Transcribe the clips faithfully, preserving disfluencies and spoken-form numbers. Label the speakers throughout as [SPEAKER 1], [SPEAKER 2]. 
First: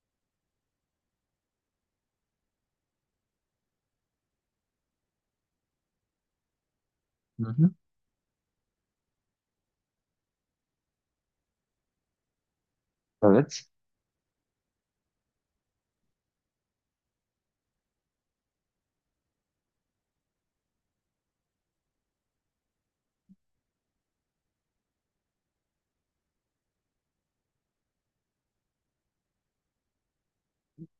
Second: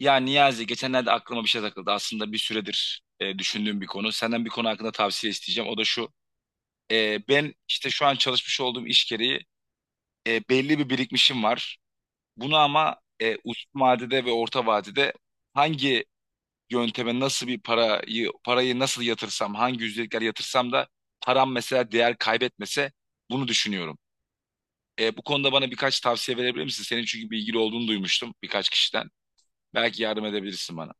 [SPEAKER 1] Ya Niyazi, geçenlerde aklıma bir şey takıldı. Aslında bir süredir e, düşündüğüm bir konu. Senden bir konu hakkında tavsiye isteyeceğim. O da şu. E,
[SPEAKER 2] Hı
[SPEAKER 1] ben
[SPEAKER 2] hı.
[SPEAKER 1] işte şu an çalışmış olduğum iş gereği e, belli bir birikmişim var. Bunu ama e, uzun
[SPEAKER 2] Evet.
[SPEAKER 1] vadede ve orta vadede hangi yönteme, nasıl bir parayı parayı nasıl yatırsam, hangi yüzdelikler yatırsam da param mesela değer kaybetmese, bunu düşünüyorum. E, bu konuda bana birkaç tavsiye verebilir misin? Senin çünkü bilgili olduğunu duymuştum birkaç kişiden. Belki yardım edebilirsin bana.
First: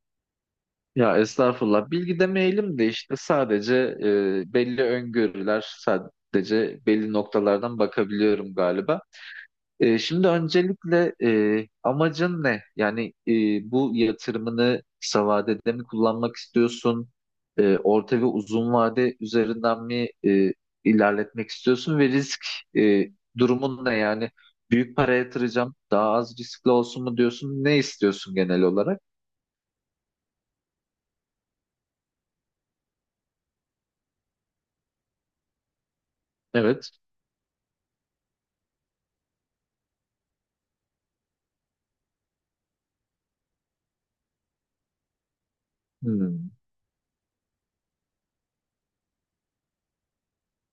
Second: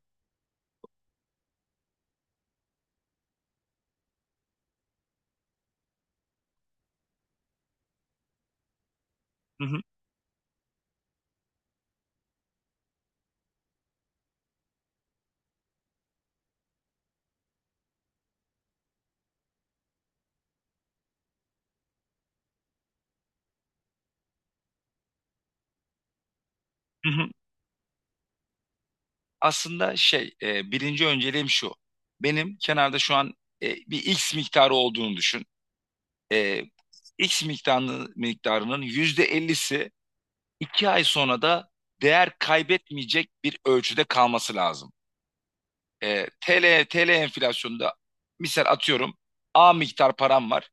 [SPEAKER 2] Ya estağfurullah. Bilgi demeyelim de işte sadece e, belli öngörüler, sadece belli noktalardan bakabiliyorum galiba.
[SPEAKER 1] Hı
[SPEAKER 2] E, şimdi öncelikle e, amacın ne? Yani e, bu yatırımını kısa vadede mi kullanmak istiyorsun? E, orta ve uzun vade üzerinden mi e, ilerletmek istiyorsun? Ve risk e, durumun ne? Yani büyük para yatıracağım, daha az riskli olsun mu
[SPEAKER 1] hı.
[SPEAKER 2] diyorsun? Ne istiyorsun genel olarak?
[SPEAKER 1] aslında şey, e, birinci önceliğim şu. Benim kenarda şu an e, bir X miktarı olduğunu düşün. E,
[SPEAKER 2] Evet.
[SPEAKER 1] X miktarını, miktarının yüzde ellisi iki ay sonra da değer kaybetmeyecek bir ölçüde kalması lazım. E,
[SPEAKER 2] Hmm,
[SPEAKER 1] TL, T L enflasyonunda, misal atıyorum, A miktar param var.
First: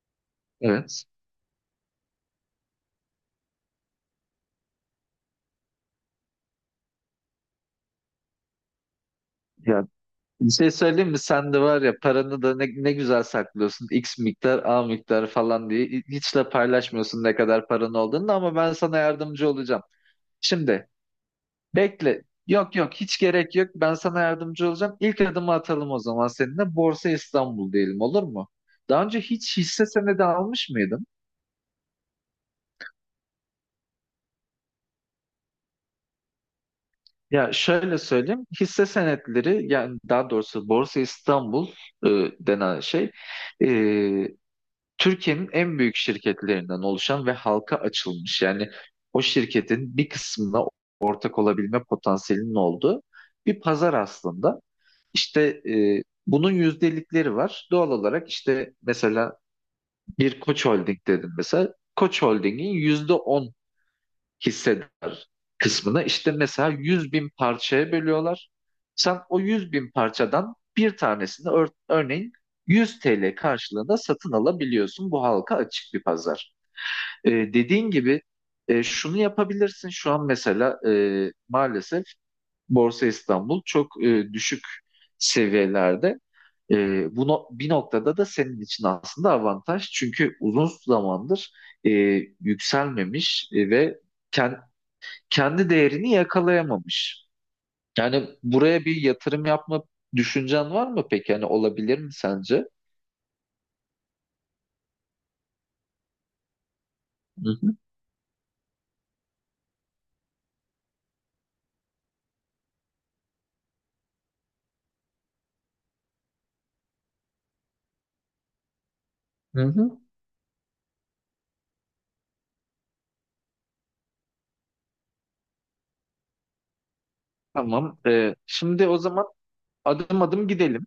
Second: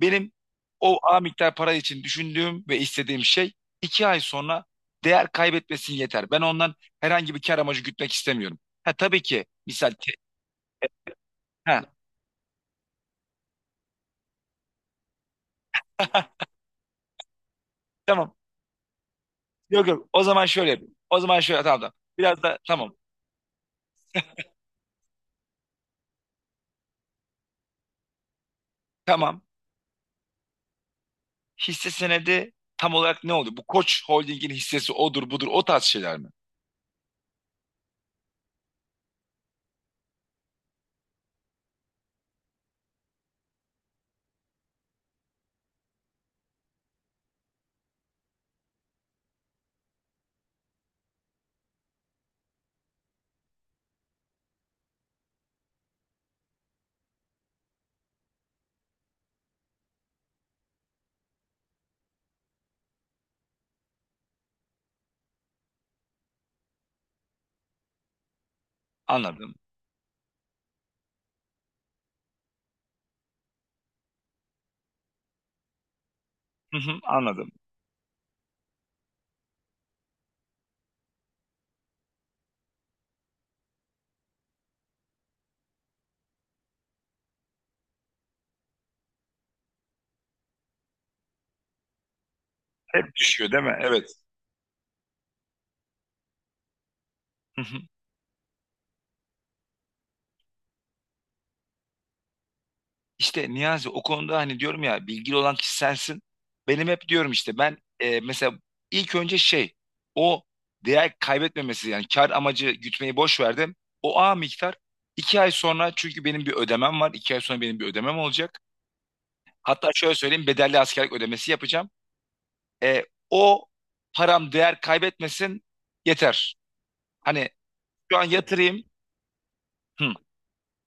[SPEAKER 1] Benim o
[SPEAKER 2] evet.
[SPEAKER 1] A miktar para için düşündüğüm ve istediğim şey, iki ay sonra değer kaybetmesin yeter. Ben ondan herhangi bir kar amacı gütmek istemiyorum. Ha, tabii ki
[SPEAKER 2] Ya
[SPEAKER 1] misal.
[SPEAKER 2] bir şey söyleyeyim mi? Sen de var
[SPEAKER 1] Ha.
[SPEAKER 2] ya paranı da ne, ne güzel saklıyorsun. X miktar, A miktar falan diye. Hiç de paylaşmıyorsun ne kadar paran olduğunu
[SPEAKER 1] Tamam.
[SPEAKER 2] ama ben sana yardımcı olacağım.
[SPEAKER 1] Yok, yok. O zaman şöyle
[SPEAKER 2] Şimdi
[SPEAKER 1] yapayım. O zaman şöyle, tamam, tamam.
[SPEAKER 2] bekle.
[SPEAKER 1] Biraz da
[SPEAKER 2] Yok yok
[SPEAKER 1] tamam.
[SPEAKER 2] hiç gerek yok. Ben sana yardımcı olacağım. İlk adımı atalım o zaman seninle. Borsa İstanbul diyelim olur mu? Daha önce
[SPEAKER 1] Tamam.
[SPEAKER 2] hiç hisse senedi almış mıydın?
[SPEAKER 1] Hisse senedi tam olarak ne oldu? Bu Koç Holding'in hissesi odur budur, o tarz şeyler mi?
[SPEAKER 2] Ya şöyle söyleyeyim. Hisse senetleri yani daha doğrusu Borsa İstanbul e, denen şey Türkiye'nin en büyük şirketlerinden oluşan ve halka açılmış yani o şirketin bir kısmına ortak olabilme potansiyelinin olduğu bir pazar aslında. İşte e, bunun yüzdelikleri var. Doğal olarak işte mesela bir Koç Holding dedim mesela. Koç Holding'in yüzde on hisseder kısmını işte mesela yüz bin parçaya bölüyorlar. Sen o
[SPEAKER 1] Anladım.
[SPEAKER 2] yüz bin parçadan bir tanesini ör- örneğin yüz T L karşılığında satın alabiliyorsun. Bu halka açık bir pazar.
[SPEAKER 1] Hı hı,
[SPEAKER 2] Ee,
[SPEAKER 1] anladım.
[SPEAKER 2] dediğin gibi e, şunu yapabilirsin. Şu an mesela e, maalesef Borsa İstanbul çok e, düşük seviyelerde. E, bu no- bir noktada da senin için aslında avantaj. Çünkü uzun zamandır e,
[SPEAKER 1] Hep
[SPEAKER 2] yükselmemiş
[SPEAKER 1] düşüyor değil
[SPEAKER 2] e,
[SPEAKER 1] mi?
[SPEAKER 2] ve
[SPEAKER 1] Evet.
[SPEAKER 2] kendi kendi değerini yakalayamamış.
[SPEAKER 1] Hı hı.
[SPEAKER 2] Yani buraya bir yatırım yapma düşüncen var mı peki? Yani olabilir mi sence?
[SPEAKER 1] İşte Niyazi, o konuda hani diyorum ya, bilgili olan kişi sensin. Benim hep diyorum
[SPEAKER 2] Hı
[SPEAKER 1] işte,
[SPEAKER 2] hı.
[SPEAKER 1] ben e, mesela ilk önce şey, o değer kaybetmemesi, yani kar amacı gütmeyi boş verdim. O A miktar iki ay sonra, çünkü benim bir ödemem var. iki ay sonra benim bir ödemem olacak.
[SPEAKER 2] Hı
[SPEAKER 1] Hatta
[SPEAKER 2] hı.
[SPEAKER 1] şöyle söyleyeyim, bedelli askerlik ödemesi yapacağım. E, O param değer kaybetmesin yeter. Hani
[SPEAKER 2] Tamam.
[SPEAKER 1] şu an
[SPEAKER 2] Ee,
[SPEAKER 1] yatırayım.
[SPEAKER 2] şimdi o zaman
[SPEAKER 1] Hı,
[SPEAKER 2] adım adım gidelim.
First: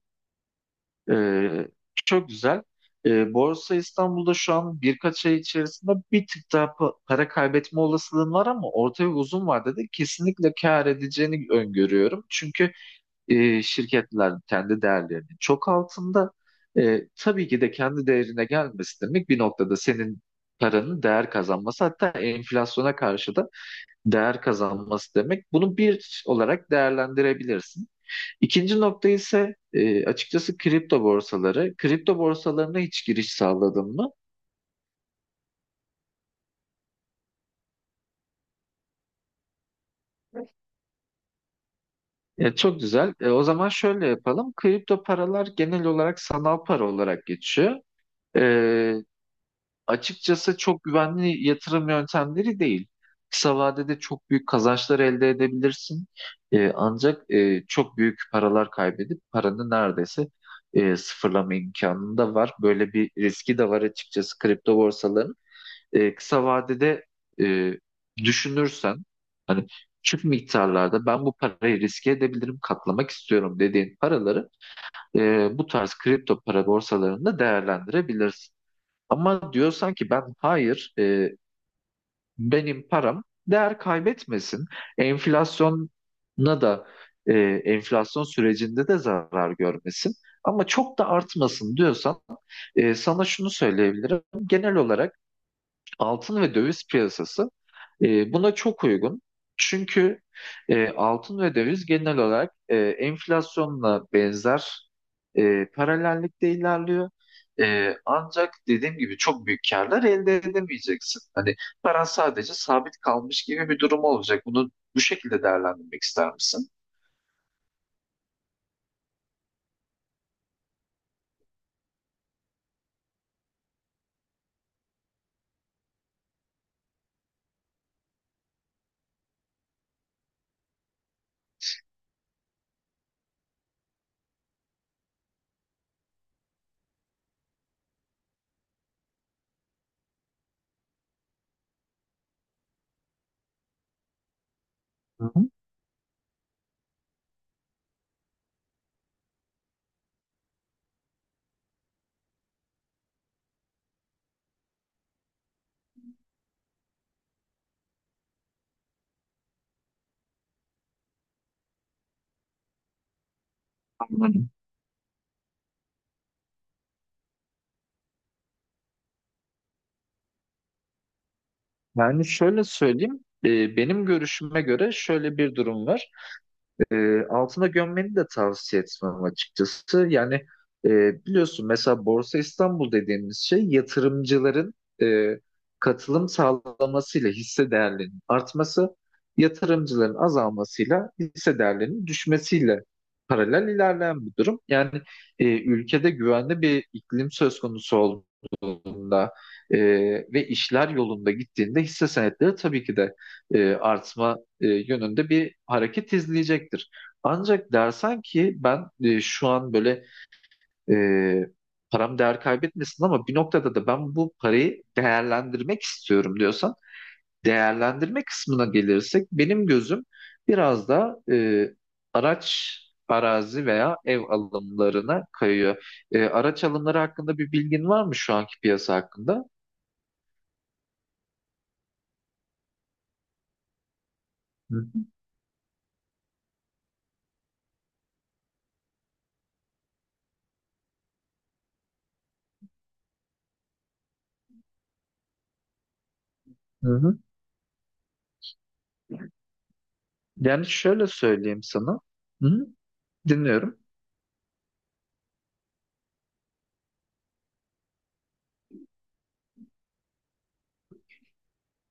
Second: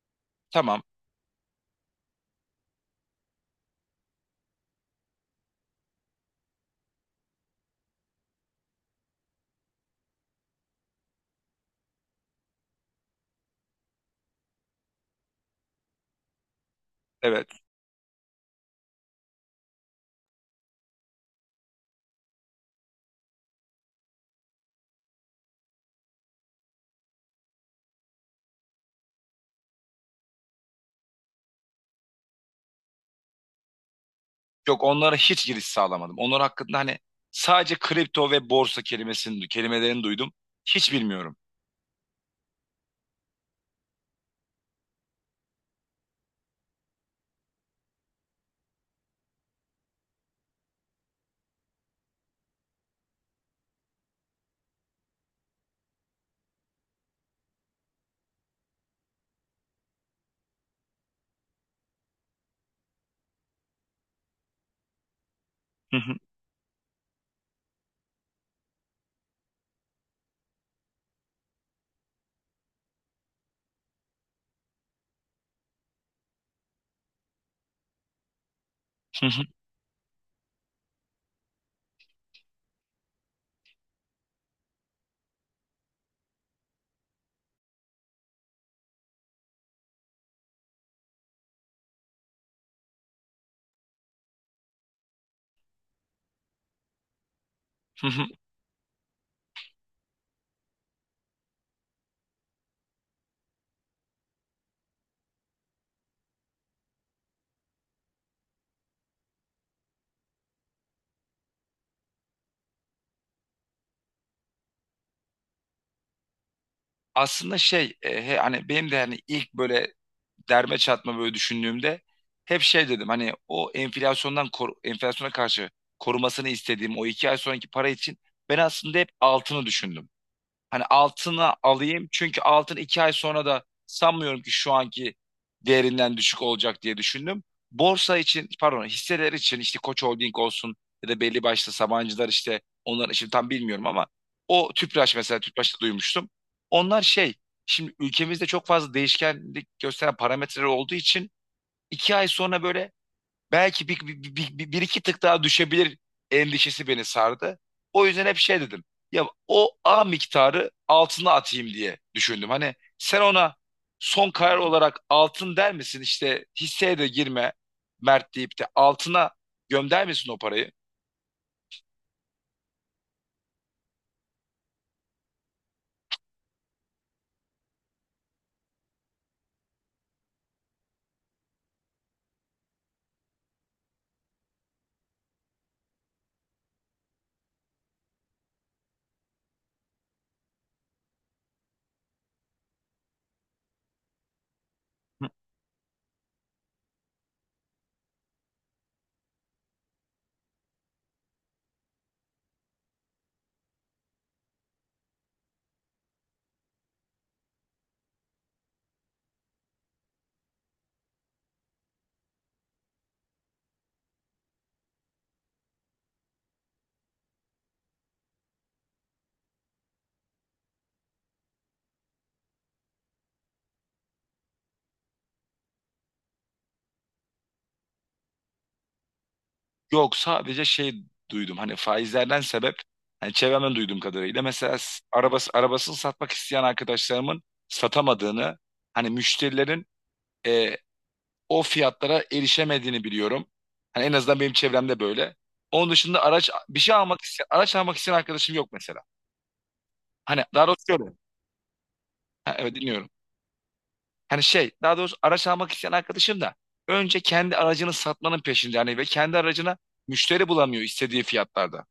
[SPEAKER 1] tamam,
[SPEAKER 2] Ee, çok güzel. Ee, Borsa İstanbul'da şu an birkaç ay içerisinde bir tık daha pa- para kaybetme olasılığın var ama orta ve uzun vadede kesinlikle kâr edeceğini öngörüyorum. Çünkü e, şirketlerin kendi değerlerinin çok altında. E,
[SPEAKER 1] evet.
[SPEAKER 2] tabii ki de kendi değerine gelmesi demek bir noktada senin paranın değer kazanması hatta enflasyona karşı da değer kazanması demek. Bunu bir olarak değerlendirebilirsin. İkinci nokta ise e, açıkçası kripto borsaları. Kripto borsalarına hiç giriş sağladın mı?
[SPEAKER 1] Yok, onlara hiç giriş sağlamadım. Onlar hakkında hani sadece kripto ve borsa kelimesini kelimelerini duydum. Hiç bilmiyorum.
[SPEAKER 2] Ya çok güzel. E, o zaman şöyle yapalım. Kripto paralar genel olarak sanal para olarak geçiyor. E, açıkçası çok güvenli yatırım yöntemleri değil. Kısa vadede çok büyük kazançlar elde edebilirsin. Ee, ancak e, çok büyük paralar kaybedip paranı neredeyse e, sıfırlama imkanın da var. Böyle bir riski de var açıkçası kripto borsaların.
[SPEAKER 1] Hı hı,
[SPEAKER 2] Ee, kısa vadede e, düşünürsen hani küçük miktarlarda ben bu parayı riske edebilirim, katlamak istiyorum dediğin paraları e, bu tarz kripto para borsalarında değerlendirebilirsin.
[SPEAKER 1] hı hı,
[SPEAKER 2] Ama diyorsan ki ben hayır e, benim param değer kaybetmesin. Enflasyona da e, enflasyon sürecinde de zarar görmesin. Ama çok da artmasın diyorsan e, sana şunu söyleyebilirim. Genel olarak altın ve döviz piyasası
[SPEAKER 1] hı hı.
[SPEAKER 2] e, buna çok uygun. Çünkü e, altın ve döviz genel olarak e, enflasyonla benzer e, paralellikte ilerliyor. E, ancak dediğim gibi çok büyük karlar elde edemeyeceksin. Hani paran sadece sabit kalmış gibi bir durum olacak. Bunu bu şekilde değerlendirmek ister misin?
[SPEAKER 1] Aslında şey, e, he- hani benim de hani ilk böyle derme çatma böyle düşündüğümde, hep şey dedim, hani o enflasyondan kor- enflasyona karşı korumasını istediğim o iki ay sonraki para için ben aslında hep altını düşündüm. Hani altını alayım, çünkü altın iki ay sonra da sanmıyorum ki şu anki değerinden düşük olacak diye düşündüm. Borsa için, pardon, hisseler için işte Koç Holding olsun ya da belli başlı Sabancılar, işte onlar için tam bilmiyorum ama o Tüpraş,
[SPEAKER 2] Hı
[SPEAKER 1] mesela
[SPEAKER 2] hı,
[SPEAKER 1] Tüpraş'ta duymuştum. Onlar şey, şimdi ülkemizde çok fazla değişkenlik gösteren parametreler olduğu için iki ay sonra böyle belki bir, bir, bir, bir- bir iki tık daha düşebilir endişesi beni sardı. O yüzden hep şey dedim. Ya o A miktarı altına atayım diye düşündüm. Hani sen ona son
[SPEAKER 2] anladım.
[SPEAKER 1] karar olarak altın der misin? İşte hisseye de girme, Mert deyip de altına gömder misin o parayı?
[SPEAKER 2] Yani şöyle söyleyeyim, e, benim görüşüme göre şöyle bir durum var. e, altına gömmeni de tavsiye etmem açıkçası. Yani e, biliyorsun mesela Borsa İstanbul dediğimiz şey yatırımcıların e, katılım sağlamasıyla hisse değerlerinin artması, yatırımcıların azalmasıyla hisse değerlerinin düşmesiyle paralel ilerleyen bir durum. Yani
[SPEAKER 1] Hı.
[SPEAKER 2] e, ülkede güvenli bir iklim söz konusu olduğunda e, ve işler yolunda gittiğinde hisse senetleri tabii ki de e, artma e, yönünde bir hareket izleyecektir. Ancak dersen ki ben e, şu an böyle e, param değer kaybetmesin ama bir noktada da ben bu parayı değerlendirmek istiyorum diyorsan değerlendirme kısmına gelirsek benim gözüm biraz da e, araç arazi veya ev alımlarına kayıyor. E, araç alımları hakkında bir bilgin var mı şu anki piyasa hakkında?
[SPEAKER 1] Yok, sadece şey duydum, hani faizlerden sebep, hani çevremden duyduğum kadarıyla
[SPEAKER 2] Hı
[SPEAKER 1] mesela
[SPEAKER 2] hı.
[SPEAKER 1] s- arabası arabasını satmak isteyen arkadaşlarımın satamadığını, hani müşterilerin e, o fiyatlara erişemediğini biliyorum. Hani en azından benim çevremde böyle. Onun dışında araç bir
[SPEAKER 2] Hı
[SPEAKER 1] şey
[SPEAKER 2] hı.
[SPEAKER 1] almak isteyen, araç almak isteyen arkadaşım yok mesela. Hani daha
[SPEAKER 2] Yani
[SPEAKER 1] doğrusu şöyle.
[SPEAKER 2] şöyle söyleyeyim sana. Hı
[SPEAKER 1] Ha,
[SPEAKER 2] hı.
[SPEAKER 1] evet, dinliyorum.
[SPEAKER 2] Dinliyorum.
[SPEAKER 1] Hani şey, daha doğrusu araç almak isteyen arkadaşım da önce kendi aracını satmanın peşinde, hani, ve kendi aracına müşteri bulamıyor istediği fiyatlarda.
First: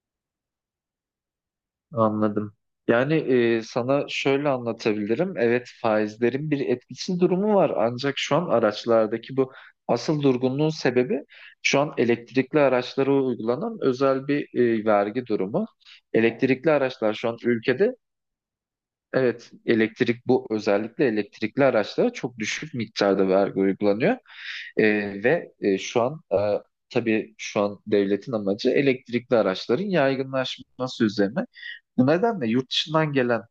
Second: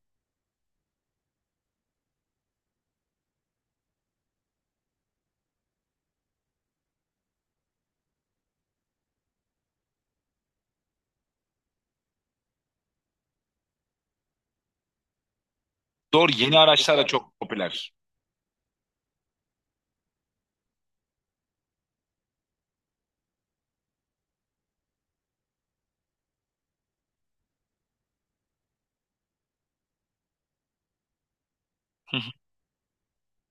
[SPEAKER 2] Anladım. Yani e, sana şöyle anlatabilirim. Evet faizlerin bir etkisi durumu var. Ancak şu an araçlardaki bu asıl durgunluğun sebebi şu an elektrikli araçlara uygulanan özel bir e, vergi durumu.
[SPEAKER 1] Doğru, yeni
[SPEAKER 2] Elektrikli
[SPEAKER 1] araçlar da
[SPEAKER 2] araçlar şu an
[SPEAKER 1] çok popüler.
[SPEAKER 2] ülkede, evet, elektrik bu özellikle elektrikli araçlara çok düşük miktarda vergi uygulanıyor. Ee, ve e, şu an e, tabii şu an devletin amacı elektrikli araçların yaygınlaşması üzerine. Bu
[SPEAKER 1] Hı hı.
[SPEAKER 2] nedenle yurt dışından gelen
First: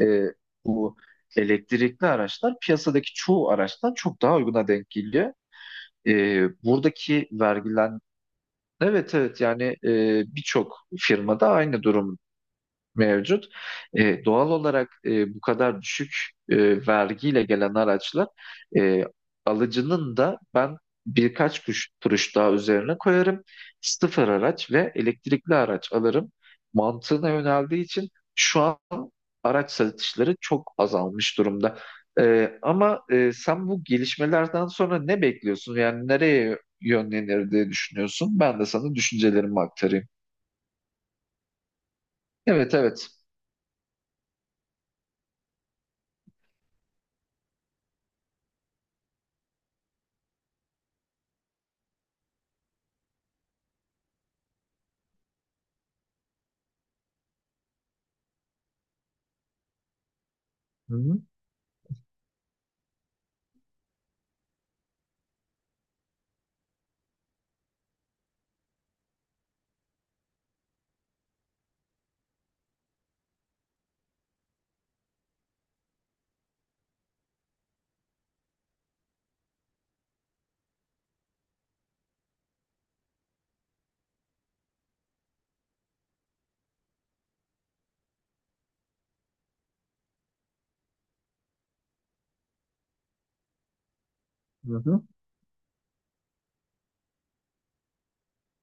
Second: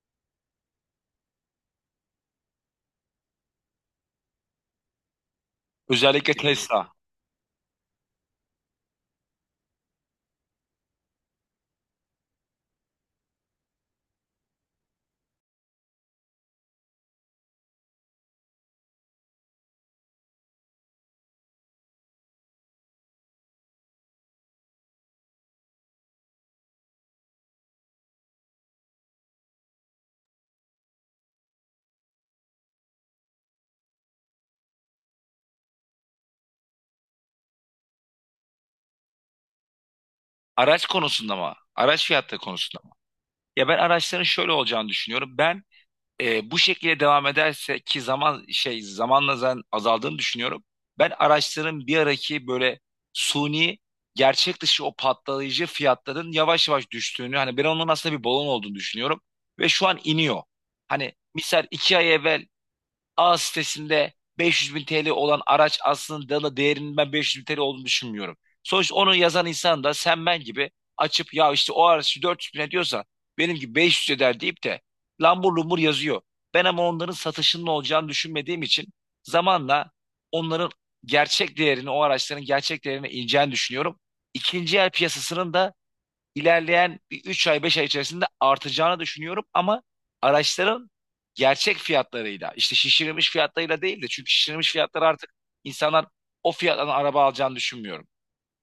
[SPEAKER 2] e, bu elektrikli araçlar piyasadaki çoğu araçtan çok daha uyguna denk geliyor. E,
[SPEAKER 1] Özellikle Tesla.
[SPEAKER 2] buradaki vergilen Evet evet yani e, birçok firmada aynı durum mevcut. E, doğal olarak e, bu kadar düşük e, vergiyle gelen araçlar e, alıcının da ben birkaç kuruş, kuruş daha üzerine koyarım. Sıfır araç ve elektrikli araç alırım mantığına yöneldiği için şu an araç satışları çok azalmış durumda. E, ama e, sen bu gelişmelerden sonra ne bekliyorsun? Yani nereye yönlenir diye düşünüyorsun? Ben de sana düşüncelerimi aktarayım.
[SPEAKER 1] Araç konusunda mı? Araç fiyatı
[SPEAKER 2] Evet
[SPEAKER 1] konusunda.
[SPEAKER 2] evet.
[SPEAKER 1] Ya ben araçların şöyle olacağını düşünüyorum. Ben e, bu şekilde devam ederse, ki zaman şey zamanla zaten azaldığını düşünüyorum. Ben araçların bir araki böyle suni, gerçek dışı o patlayıcı fiyatların yavaş yavaş düştüğünü, hani ben onun aslında bir balon olduğunu düşünüyorum ve şu an iniyor.
[SPEAKER 2] Hı
[SPEAKER 1] Hani
[SPEAKER 2] hı.
[SPEAKER 1] misal iki ay evvel A sitesinde beş yüz bin T L olan araç, aslında da değerinin ben beş yüz bin T L olduğunu düşünmüyorum. Sonuçta onu yazan insan da sen ben gibi açıp, ya işte o araç dört yüz bin diyorsa, benim gibi beş yüz eder deyip de lambur lumbur yazıyor. Ben ama onların satışının olacağını düşünmediğim için zamanla onların gerçek değerini, o araçların gerçek değerine ineceğini düşünüyorum. İkinci el piyasasının da ilerleyen bir üç ay beş ay içerisinde artacağını düşünüyorum, ama araçların gerçek fiyatlarıyla, işte şişirilmiş fiyatlarıyla değil de, çünkü şişirilmiş
[SPEAKER 2] Hı
[SPEAKER 1] fiyatlar
[SPEAKER 2] hı.
[SPEAKER 1] artık insanlar o fiyattan araba alacağını düşünmüyorum.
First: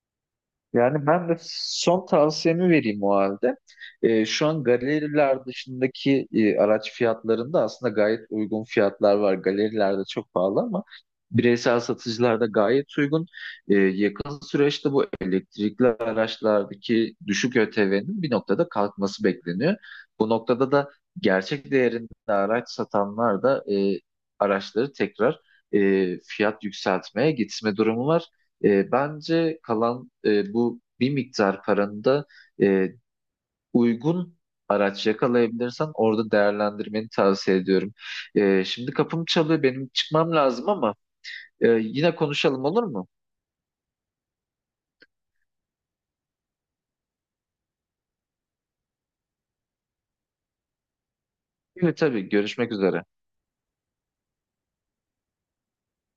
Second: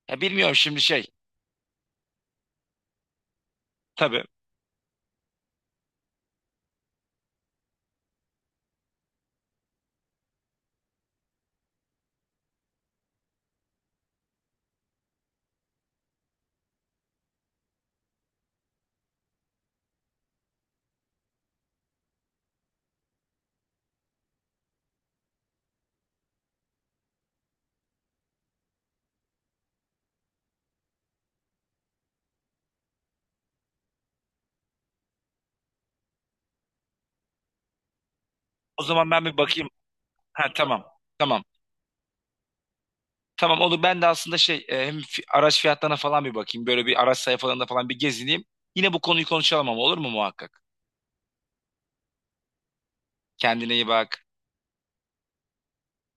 [SPEAKER 1] Ya bilmiyorum, şimdi şey,
[SPEAKER 2] Yani ben de son tavsiyemi vereyim o halde.
[SPEAKER 1] tabii,
[SPEAKER 2] Ee, şu an galeriler dışındaki e, araç fiyatlarında aslında gayet uygun fiyatlar var. Galerilerde çok pahalı ama bireysel satıcılarda gayet uygun. Ee, yakın süreçte bu elektrikli araçlardaki düşük Ö T V'nin bir noktada kalkması bekleniyor. Bu noktada da gerçek değerinde araç satanlar da e, araçları tekrar e, fiyat yükseltmeye gitme durumu var. E, bence kalan e, bu bir miktar paranı da e, uygun araç yakalayabilirsen orada değerlendirmeni tavsiye ediyorum. E,
[SPEAKER 1] o
[SPEAKER 2] şimdi
[SPEAKER 1] zaman ben
[SPEAKER 2] kapım
[SPEAKER 1] bir
[SPEAKER 2] çalıyor,
[SPEAKER 1] bakayım.
[SPEAKER 2] benim çıkmam
[SPEAKER 1] Ha,
[SPEAKER 2] lazım
[SPEAKER 1] tamam,
[SPEAKER 2] ama
[SPEAKER 1] tamam.
[SPEAKER 2] e, yine konuşalım olur mu?
[SPEAKER 1] Tamam, olur, ben de aslında şey, e, hem fi- araç fiyatlarına falan bir bakayım. Böyle bir araç sayfalarında falan bir gezineyim. Yine bu konuyu konuşalım ama, olur mu muhakkak?
[SPEAKER 2] Evet tabii, görüşmek üzere.
[SPEAKER 1] Kendine iyi bak.